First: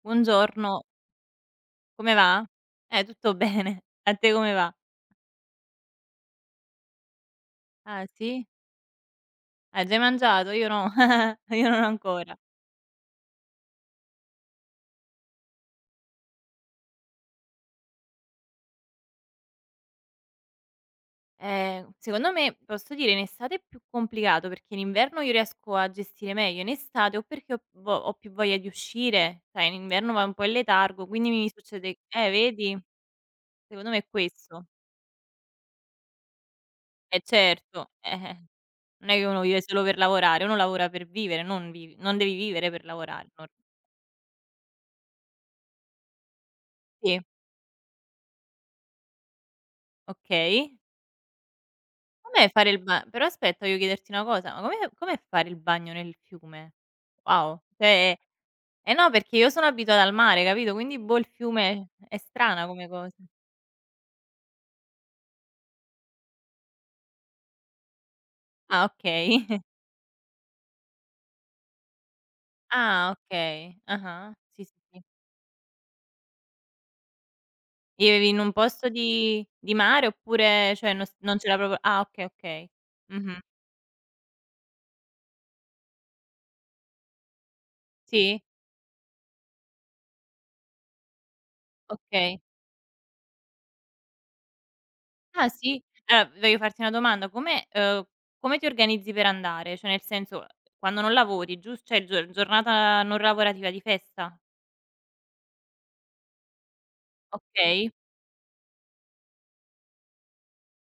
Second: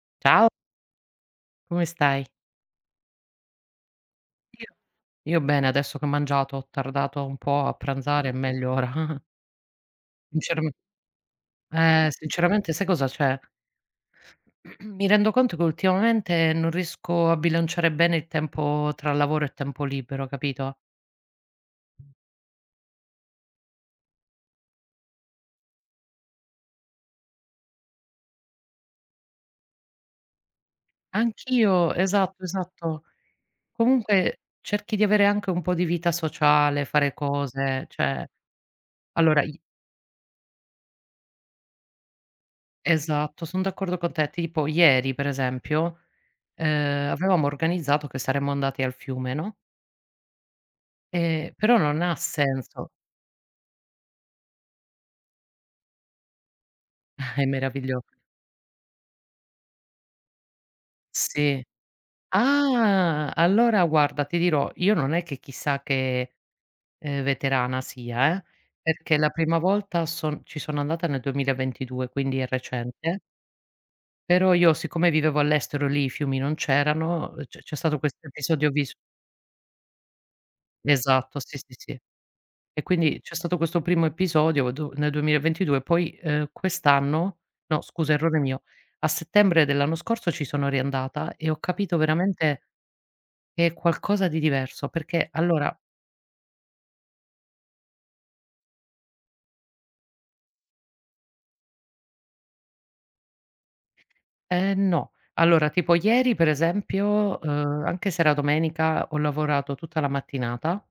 Ciao Buongiorno. Come Come stai? va? Eh tutto bene. A te come va? Io io bene adesso che ho mangiato, ho tardato un po' a Ah pranzare e sì? meglio ora. Hai già mangiato? Io Inceram no, io non eh ancora. sinceramente sai cosa c'è? Mi rendo conto che ultimamente non riesco a bilanciare bene il tempo tra lavoro e tempo libero, capito? Eh. Secondo me, posso dire, in estate è più complicato perché in inverno io riesco a gestire meglio, in estate o perché ho vo ho più voglia di uscire, sai in inverno vai un po' in letargo quindi mi Anch'io, succede eh esatto, vedi? esatto. Secondo me è Comunque questo. cerchi di avere anche un po' di vita sociale, fare E cose, certo, cioè eh-eh. Non è che uno allora i vive solo per lavorare, uno lavora per vivere, non vivi non devi vivere per lavorare. Esatto, Non r eh son d'accordo con te. Tipo ieri, per esempio, ehm, Sì. avevamo organizzato che saremmo andati al fiume, no? Okay. E però non ha Com'è fare il senso. ba però aspetta devo chiederti una cosa, ma com'è com'è fare il bagno nel fiume? È Wow, meraviglio cioè è eh, no perché io sono abituata al mare, capito? Quindi, boh, il Sì. fiume è strana come cosa. Ah! Allora guarda ti dirò, io non è che chissà che, ehm, veterana, sia, eh, Ah, perché la okay. prima volta son ci sono andata nel 2022 quindi è Ah! recente Okay. Ah-ah. però Sì, sì, io sì. siccome vivevo all'estero, lì i fiumi non c'erano, c c'è stato questo Vivevi in un episodio posto vis di di mare oppure, cioè, non s non Esatto c'era sì, sì, proprio Ah sì. okay, okay. E quindi c'è Mh-mh. stato questo primo episodio do nel 2022 poi, uhm, quest'anno no scusa errore Sì? mio, a settembre dell'anno scorso ci sono riandata e ho capito Okay. veramente che è qualcosa di diverso, perché Ah allora si? Allora voglio farti una domanda. Come uhm, come ti organizzi per andare? Cioè nel senso, uhm, quando non lavori, gius cioè gior giornata non lavorativa di festa? Ehm, no. Allora tipo ieri per esempio, uhm, Okay. anche se era domenica ho lavorato tutta la mattinata.